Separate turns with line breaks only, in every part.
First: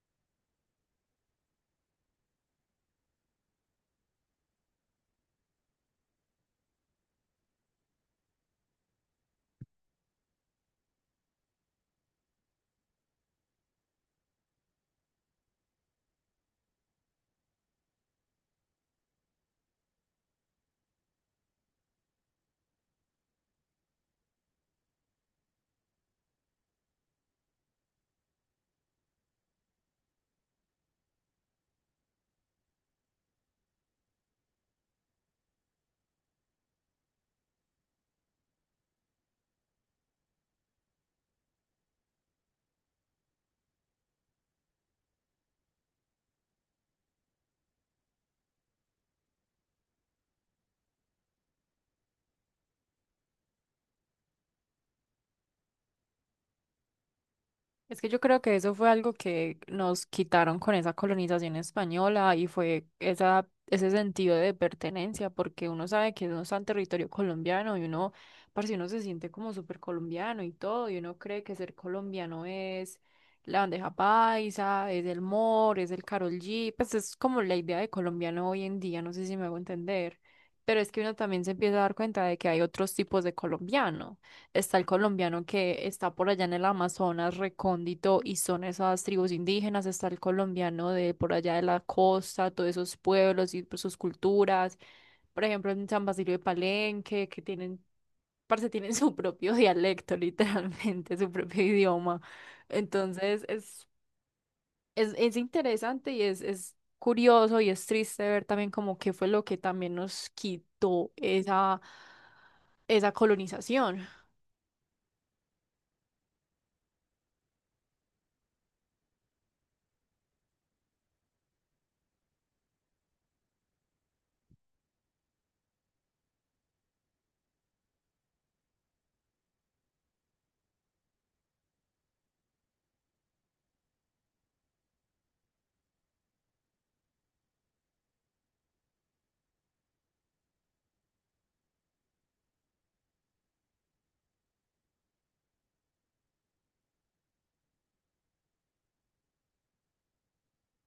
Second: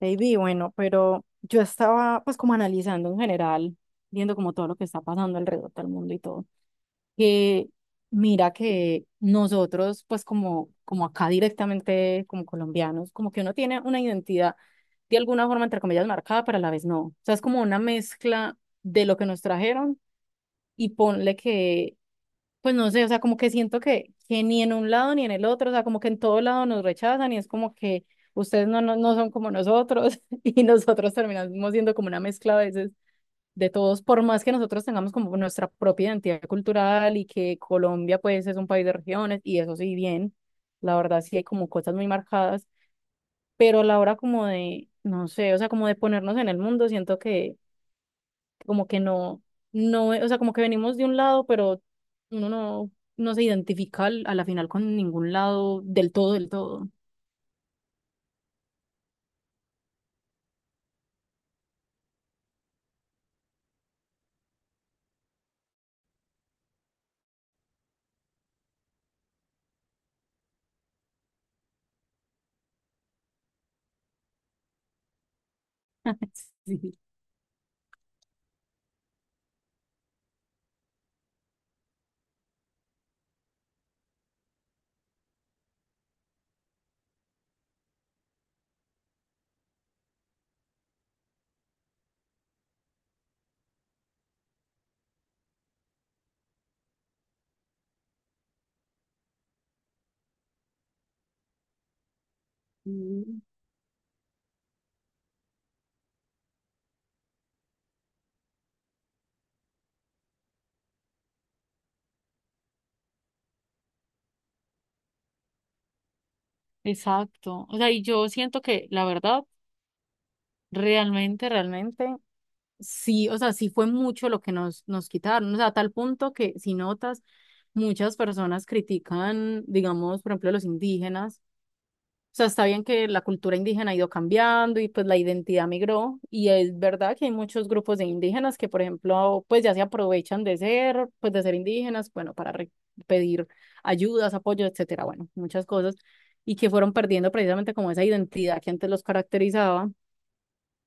Baby, bueno, pero yo estaba pues como analizando en general, viendo como todo lo que está pasando alrededor del mundo y todo, que mira que nosotros pues como, acá directamente como colombianos, como que uno tiene una identidad de alguna forma entre comillas marcada, pero a la vez no. O sea, es como una mezcla de lo que nos trajeron y ponle que pues no sé, o sea, como que siento que ni en un lado ni en el otro, o sea, como que en todo lado nos rechazan y es como que ustedes no son como nosotros y nosotros terminamos siendo como una mezcla a veces de todos, por más que nosotros tengamos como nuestra propia identidad cultural y que Colombia pues es un país de regiones y eso sí, bien, la verdad sí hay como cosas muy marcadas, pero a la hora como de, no sé, o sea, como de ponernos en el mundo, siento que como que no, no, o sea, como que venimos de un lado, pero uno no, no se identifica a la final con ningún lado del todo, del todo.
Es que yo creo que eso fue algo que nos quitaron con esa colonización española y fue esa, ese sentido de pertenencia, porque uno sabe que uno está en territorio colombiano y uno, parce, uno se siente como súper colombiano y todo, y uno cree que ser colombiano es la bandeja paisa, es el mor, es el Karol G, pues
Sí.
es como la idea de colombiano hoy en día, no sé si me hago entender, pero es que uno también se empieza a dar cuenta de que hay otros tipos de colombiano. Está el colombiano que está por allá en el Amazonas, recóndito, y son esas tribus indígenas, está el colombiano de por allá de la costa, todos esos pueblos y pues, sus culturas, por ejemplo, en San Basilio de Palenque, que tienen, parce, tienen su propio dialecto, literalmente, su propio idioma.
Mm.
Entonces, es interesante y es curioso y es triste ver también como qué fue lo que también nos quitó esa, esa colonización.
Exacto. O sea, y yo siento que la verdad, realmente, sí, o sea, sí fue mucho lo que nos quitaron, o sea, a tal punto que si notas, muchas personas critican, digamos, por ejemplo, a los indígenas. O sea, está bien que la cultura indígena ha ido cambiando y pues la identidad migró y es verdad que hay muchos grupos de indígenas que, por ejemplo, pues ya se aprovechan de ser, pues de ser indígenas, bueno, para pedir ayudas, apoyo, etcétera, bueno, muchas cosas y que fueron perdiendo precisamente como esa identidad que antes los caracterizaba.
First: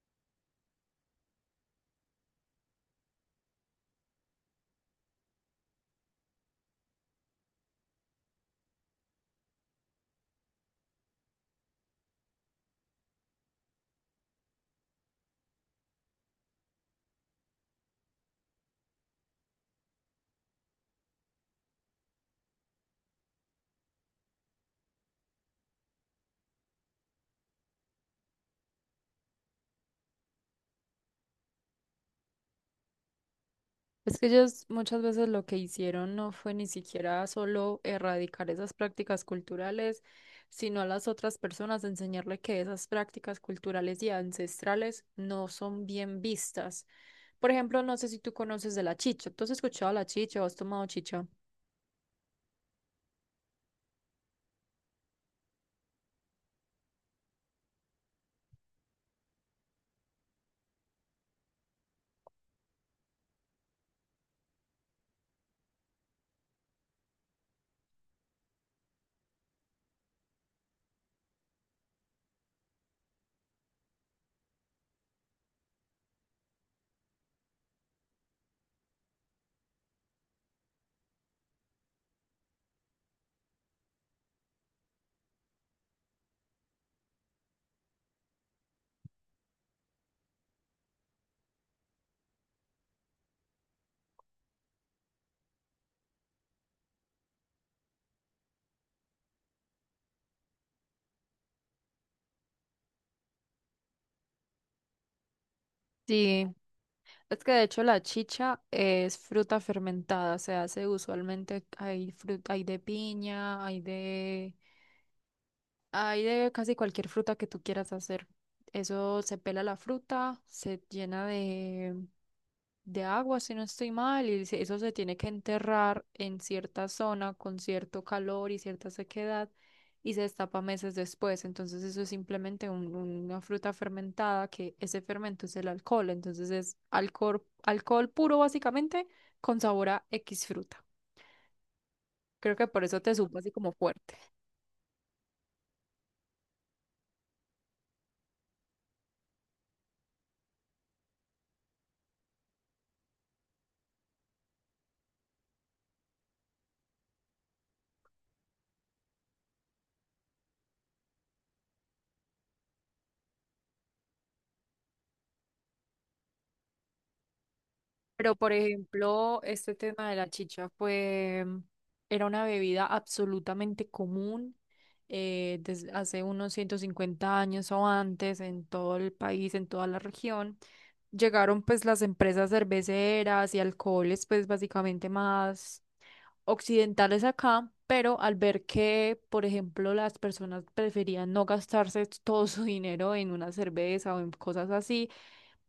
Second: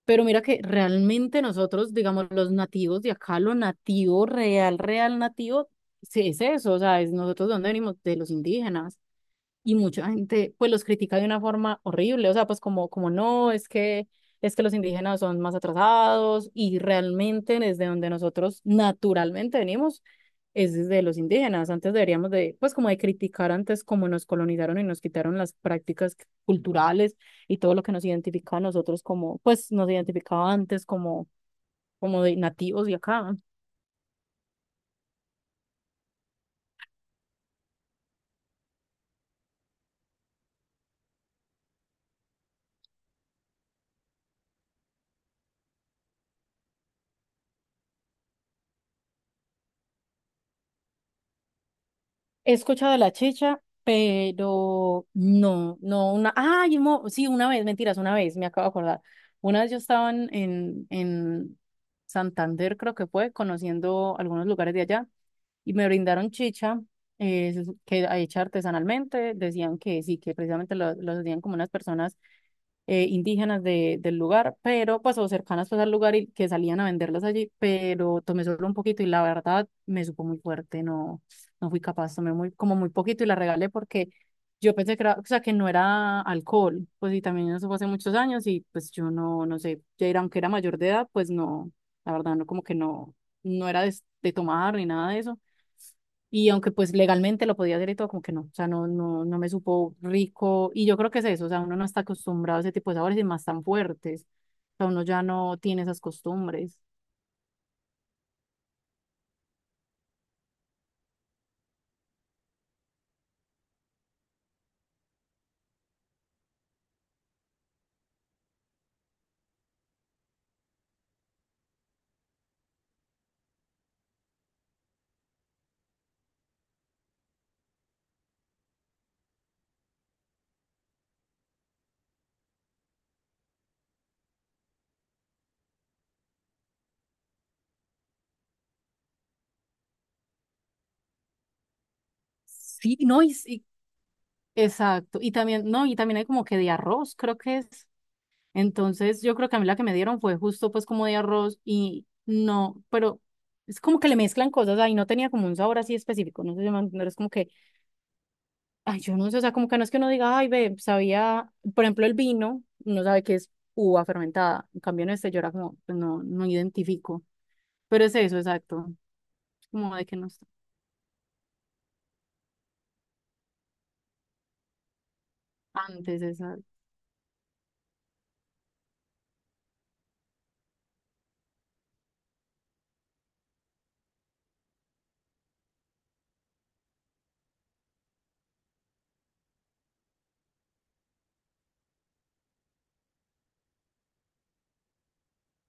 Pero mira que realmente nosotros, digamos, los nativos de acá, lo nativo, real, real nativo, sí es eso, o sea, es nosotros de dónde venimos, de los indígenas, y mucha gente pues los critica de una forma horrible, o sea, pues como, como no, es que los indígenas son más atrasados y realmente desde donde nosotros naturalmente venimos es desde los indígenas. Antes deberíamos de, pues como de criticar antes cómo nos colonizaron y nos quitaron las prácticas culturales y todo lo que nos identificaba a nosotros como, pues nos identificaba antes como, como de nativos de acá.
Es que ellos muchas veces lo que hicieron no fue ni siquiera solo erradicar esas prácticas culturales, sino a las otras personas enseñarle que esas prácticas culturales y ancestrales no son bien vistas. Por ejemplo, no sé si tú conoces de la chicha. ¿Tú has escuchado la chicha o has tomado chicha?
He escuchado de la chicha, pero no, no, una, ay, sí, una vez, mentiras, una vez, me acabo de acordar. Una vez yo estaba en Santander, creo que fue, conociendo algunos lugares de allá, y me brindaron chicha, eh, que hecha artesanalmente, decían que sí, que precisamente los hacían como unas personas indígenas de, del lugar, pero pues o cercanas pues al lugar y que salían a venderlas allí, pero tomé solo un poquito y la verdad me supo muy fuerte, no, no fui capaz, tomé muy, como muy poquito y la regalé porque yo pensé que era, o sea, que no era alcohol, pues y también eso fue hace muchos años y pues yo no, no sé, ya era, aunque era mayor de edad, pues no, la verdad no, como que no, no era de tomar ni nada de eso. Y aunque pues legalmente lo podía hacer y todo, como que no, o sea, no, no me supo rico. Y yo creo que es eso, o sea, uno no está acostumbrado a ese tipo de sabores y más tan fuertes. O sea, uno ya no tiene esas
Sí,
costumbres.
es que de hecho la chicha es fruta fermentada, se hace usualmente, hay fruta, hay de piña, hay de... Hay de casi cualquier fruta que tú quieras hacer. Eso se pela la fruta, se llena de agua, si no estoy mal, y se- eso se tiene que enterrar en cierta zona con cierto calor y cierta sequedad y se destapa meses después. Entonces eso es simplemente un- una fruta fermentada que ese fermento es el alcohol. Entonces es alcohol, alcohol puro básicamente con sabor a X fruta. Creo que por
Sí,
eso te
no, y,
supo así
sí,
como fuerte.
exacto. Y también, no, y también hay como que de arroz, creo que es. Entonces, yo creo que a mí la que me dieron fue justo pues como de arroz y no, pero es como que le mezclan cosas ahí, no tenía como un sabor así específico, no sé si me van a entender, es como que ay, yo no sé, o sea, como que no es que uno diga, ay, ve, sabía, por ejemplo, el vino, uno sabe que es uva fermentada. En cambio, en este yo era como, pues, no, no identifico. Pero es
Pero,
eso,
por
exacto.
ejemplo, este
Como de
tema de
que no
la
está.
chicha fue, era una bebida absolutamente común desde hace
Antes,
unos
exacto.
150 años o antes en todo el país, en toda la región. Llegaron pues las empresas cerveceras y alcoholes pues básicamente más occidentales acá, pero al ver que, por ejemplo, las personas preferían no gastarse todo su dinero en una cerveza o en cosas así,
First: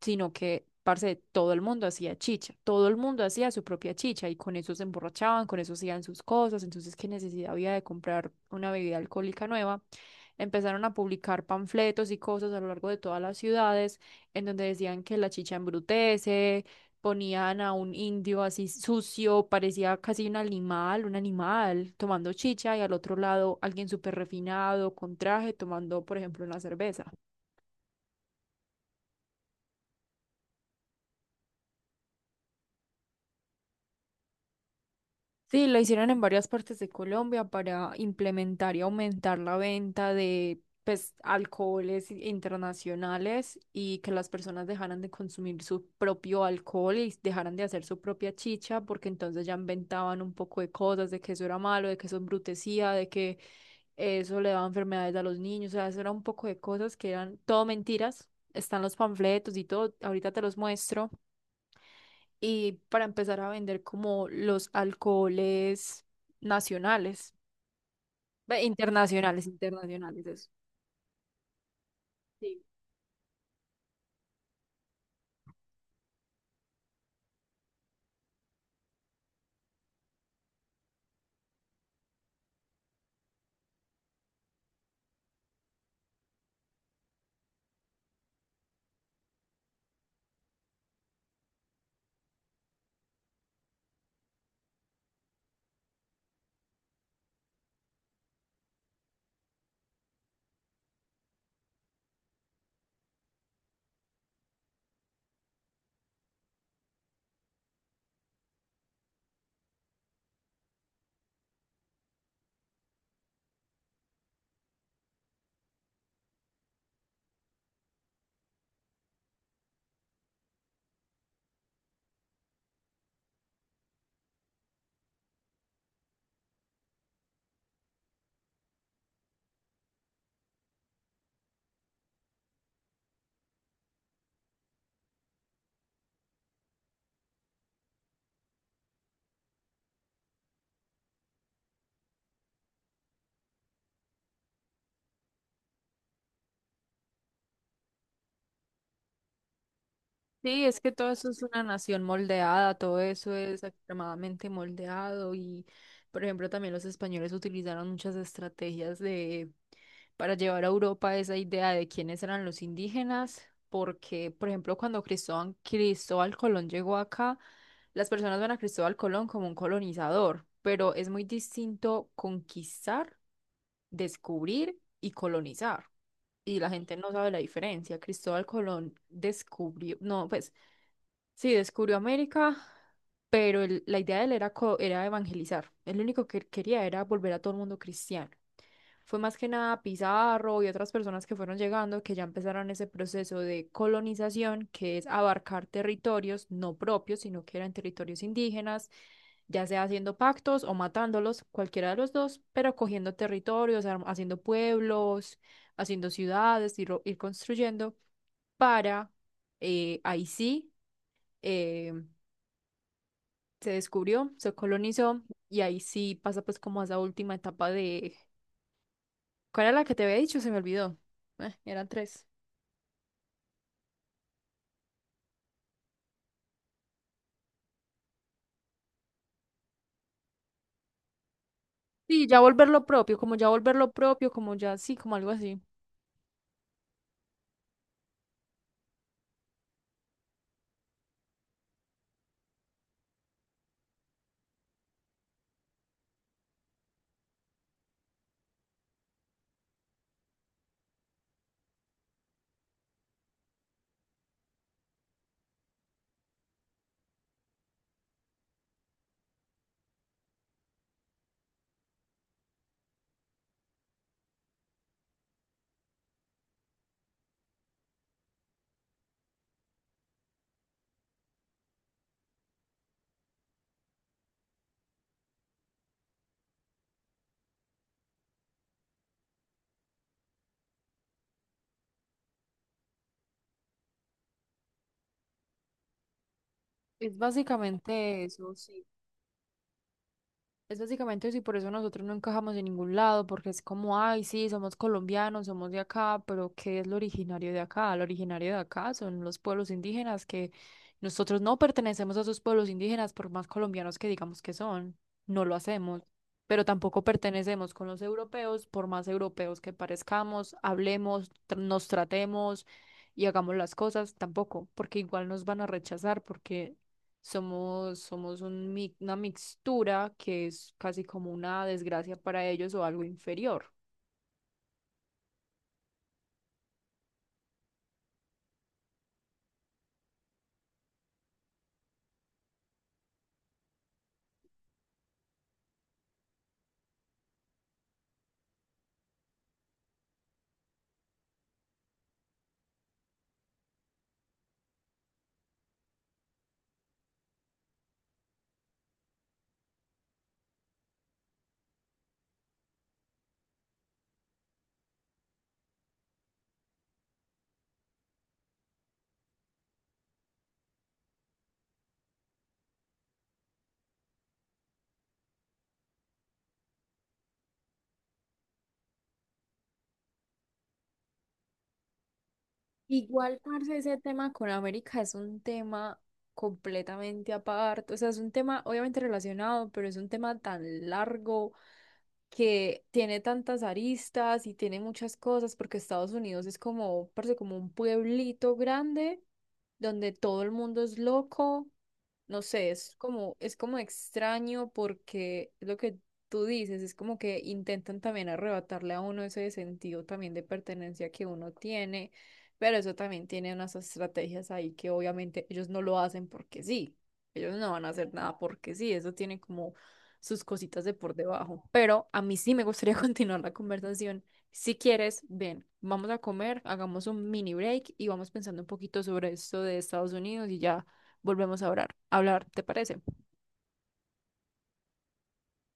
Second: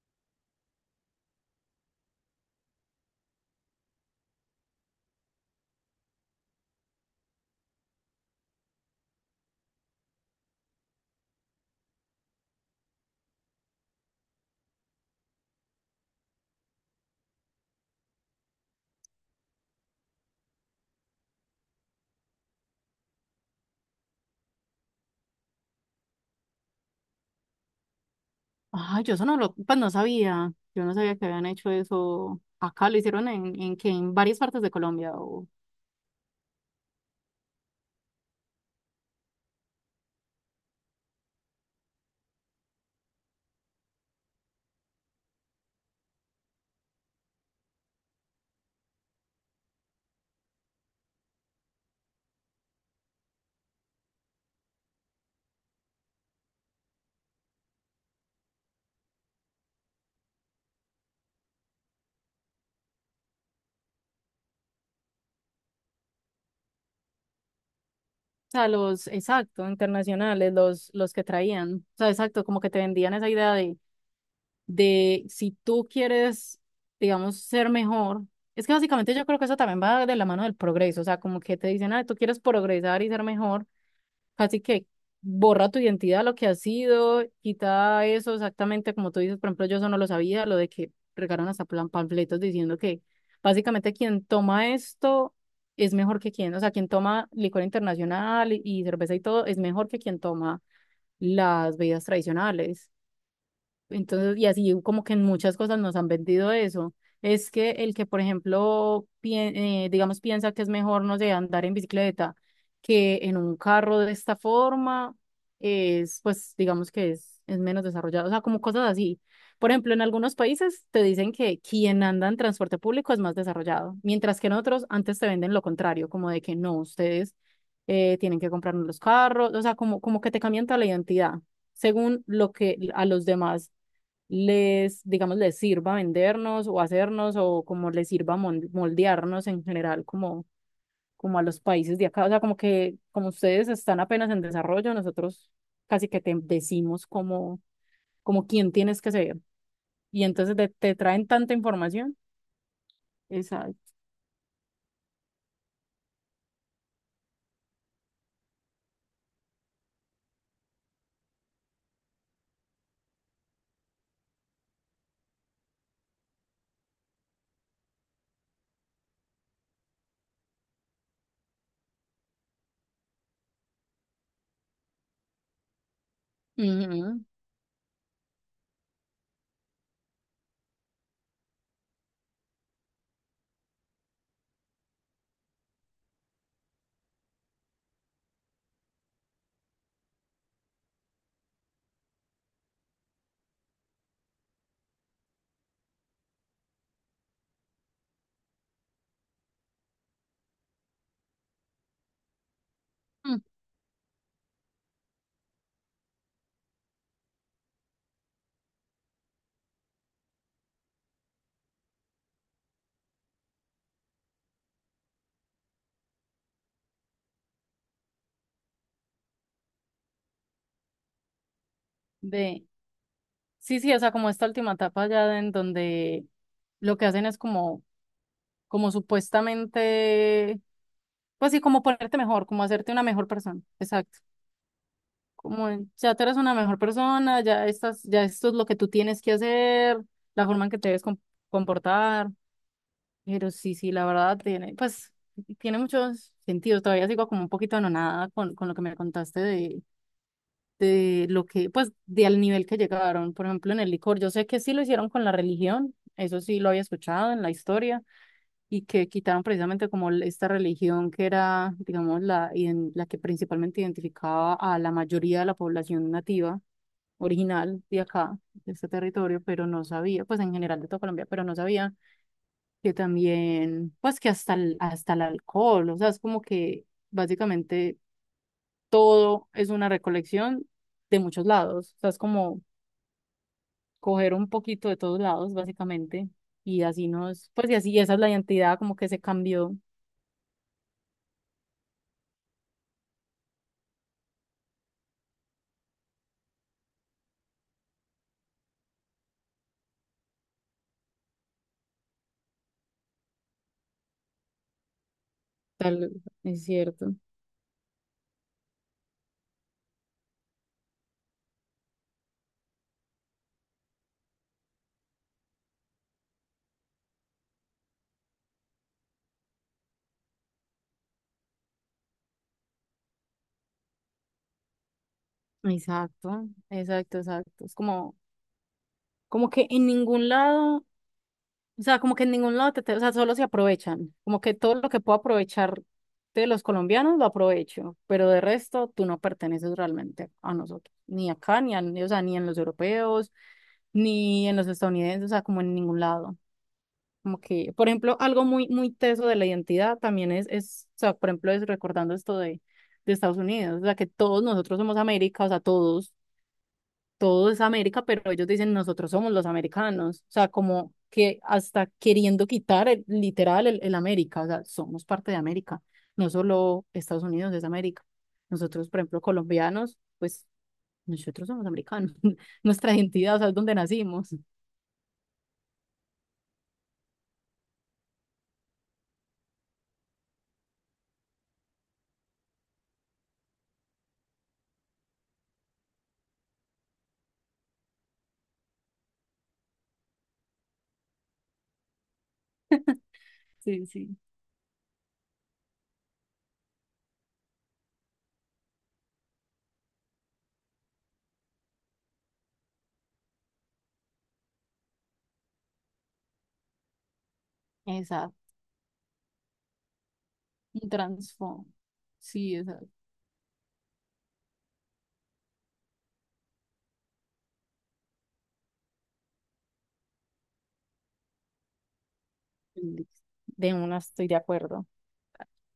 sino que, parce, todo el mundo hacía chicha, todo el mundo hacía su propia chicha y con eso se emborrachaban, con eso hacían sus cosas, entonces qué necesidad había de comprar una bebida alcohólica nueva. Empezaron a publicar panfletos y cosas a lo largo de todas las ciudades en donde decían que la chicha embrutece, ponían a un indio así sucio, parecía casi un animal tomando chicha y al otro lado alguien súper refinado con traje tomando, por ejemplo, una cerveza.
Ay, yo eso no lo, pues no sabía. Yo no sabía que habían hecho eso. Acá lo hicieron en que en varias partes de Colombia. O
Sí, lo hicieron en varias partes de Colombia para implementar y aumentar la venta de pues, alcoholes i- internacionales y que las personas dejaran de consumir su propio alcohol y dejaran de hacer su propia chicha, porque entonces ya inventaban un poco de cosas, de que eso era malo, de que eso embrutecía, de que eso le daba enfermedades a los niños, o sea, eso era un poco de cosas que eran todo mentiras. Están los panfletos y todo, ahorita te los muestro y para empezar a vender como los alcoholes nacionales, ve,
sea, los,
internacionales,
exacto,
internacionales, eso.
internacionales, los que traían. O sea, exacto, como
Sí.
que te vendían esa idea de si tú quieres, digamos, ser mejor, es que básicamente yo creo que eso también va de la mano del progreso, o sea, como que te dicen, ah, tú quieres progresar y ser mejor, así que borra tu identidad, lo que has sido, quita eso exactamente como tú dices, por ejemplo, yo eso no lo sabía, lo de que regaron hasta panfletos diciendo que básicamente quien toma esto es mejor que quien, o sea, quien toma licor internacional y cerveza y todo es mejor que quien toma las bebidas tradicionales. Entonces, y así como que en muchas cosas nos han vendido eso. Es que el que, por ejemplo, digamos, piensa que es mejor, no sé, andar en bicicleta que en un carro de esta forma, es, pues, digamos es menos desarrollado. O sea, como cosas así. Por ejemplo, en algunos países te dicen que quien anda en transporte público es más desarrollado, mientras que en otros antes te venden lo contrario, como de que no, ustedes tienen que comprarnos los carros, o sea, como, como que te cambian toda la identidad según lo que a los demás les, digamos, les sirva vendernos o hacernos o como les sirva moldearnos en general como, como a los países de acá. O sea, como que como ustedes están apenas en desarrollo, nosotros casi que te decimos como, como quién tienes que ser. Y entonces
Sí, es que
te
todo
traen
eso es
tanta
una nación
información.
moldeada, todo eso es
Exacto.
extremadamente moldeado y, por ejemplo, también los españoles utilizaron muchas estrategias de para llevar a Europa esa idea de quiénes eran los indígenas, porque, por ejemplo, cuando Cristóbal Colón llegó acá, las personas ven a Cristóbal Colón como un colonizador, pero es muy distinto conquistar, descubrir y colonizar y la gente no
Ujú.
sabe la diferencia. Cristóbal Colón descubrió, no, pues sí, descubrió América, pero el- la idea de él era, co- era evangelizar. El único que quería era volver a todo el mundo cristiano. Fue más que nada Pizarro y otras personas que fueron llegando que ya empezaron ese proceso de colonización, que es abarcar territorios no propios, sino que eran territorios indígenas, ya sea haciendo pactos o matándolos, cualquiera de los dos, pero cogiendo
Mm.
territorios, arm- haciendo pueblos, haciendo ciudades, ir construyendo, para ahí sí eh, se descubrió, se colonizó y ahí sí pasa pues como a esa última etapa de... ¿Cuál era la que te había dicho? Se me olvidó. Eran tres.
De, sí, sí, o sea, como esta última etapa ya en donde lo que hacen es como, como supuestamente, pues sí, como ponerte
Sí, ya
mejor, como
volver lo
hacerte una
propio,
mejor
como ya
persona.
volver lo
Exacto.
propio, como ya sí, como algo así.
Como en, ya tú eres una mejor persona, ya estás, ya esto es lo que tú tienes que hacer, la forma en que te debes comportar. Pero sí, sí, la verdad tiene, pues, tiene muchos sentidos. Todavía sigo como un poquito anonada con lo que me contaste de lo que, pues, de al nivel que llegaron. Por ejemplo, en el licor, yo sé que sí lo hicieron con la religión, eso sí lo había escuchado en la historia, y que quitaron precisamente como esta religión que era, digamos, la que principalmente identificaba a la mayoría de la población nativa original de acá, de este territorio, pero no sabía, pues en general de toda Colombia, pero no sabía que también, pues que hasta hasta el alcohol, o sea, es como que básicamente todo es una recolección de muchos lados, o sea, es como coger un poquito de todos lados, básicamente, y así
Es
nos, pues y así esa es
básicamente
la
eso,
identidad
sí.
como que se cambió,
Es básicamente eso y por eso nosotros no encajamos en ningún lado, porque es como, ay, sí, somos colombianos, somos de acá, pero ¿qué es lo originario de acá? Lo originario de acá son los pueblos indígenas, que nosotros no pertenecemos a esos pueblos indígenas, por más colombianos que digamos que son, no lo hacemos,
tal,
pero
es
tampoco
cierto.
pertenecemos con los europeos, por más europeos que parezcamos, hablemos, tr- nos tratemos y hagamos las cosas, tampoco, porque igual nos van a rechazar, porque somos un mi- una mixtura que es casi como una desgracia para ellos o algo inferior.
Exacto, exacto, exacto. Es como, como que en ningún lado. O sea, como que en ningún lado, o sea, solo se aprovechan. Como que todo lo que puedo aprovechar de los colombianos lo aprovecho, pero de resto tú no perteneces realmente a nosotros, ni acá, ni, o sea, ni en los europeos, ni en los estadounidenses, o sea, como en ningún lado. Como que, por ejemplo, algo muy, muy teso de la identidad también es, o sea, por ejemplo, es recordando esto de Estados Unidos, o sea, que todos nosotros somos América, o sea, todos todo es América, pero ellos dicen nosotros somos los americanos, o sea, como que hasta queriendo quitar el América, o sea, somos parte de América, no solo Estados Unidos es América. Nosotros, por ejemplo, colombianos, pues nosotros somos americanos, nuestra identidad, o
Igual,
sea, es donde
parce, ese tema
nacimos.
con América es un tema completamente aparte. O sea, es un tema obviamente relacionado, pero es un tema tan largo que tiene tantas aristas y tiene muchas cosas, porque Estados Unidos es como, parce, como un pueblito grande donde todo el mundo es loco, no sé, es como
Sí, sí,
extraño porque es lo que tú dices, es como que intentan también arrebatarle a uno ese sentido también de pertenencia que uno tiene, pero eso también tiene unas estrategias ahí que obviamente ellos no lo hacen porque sí, ellos no van a hacer
exacto,
nada porque sí, eso tiene como sus cositas
un
de por debajo,
trasfondo,
pero a mí sí
sí,
me
exacto.
gustaría continuar la conversación. Si quieres, ven, vamos a comer, hagamos un mini break y vamos pensando un poquito sobre esto de Estados Unidos y ya volvemos a orar, hablar, ¿te parece?
De una estoy de acuerdo.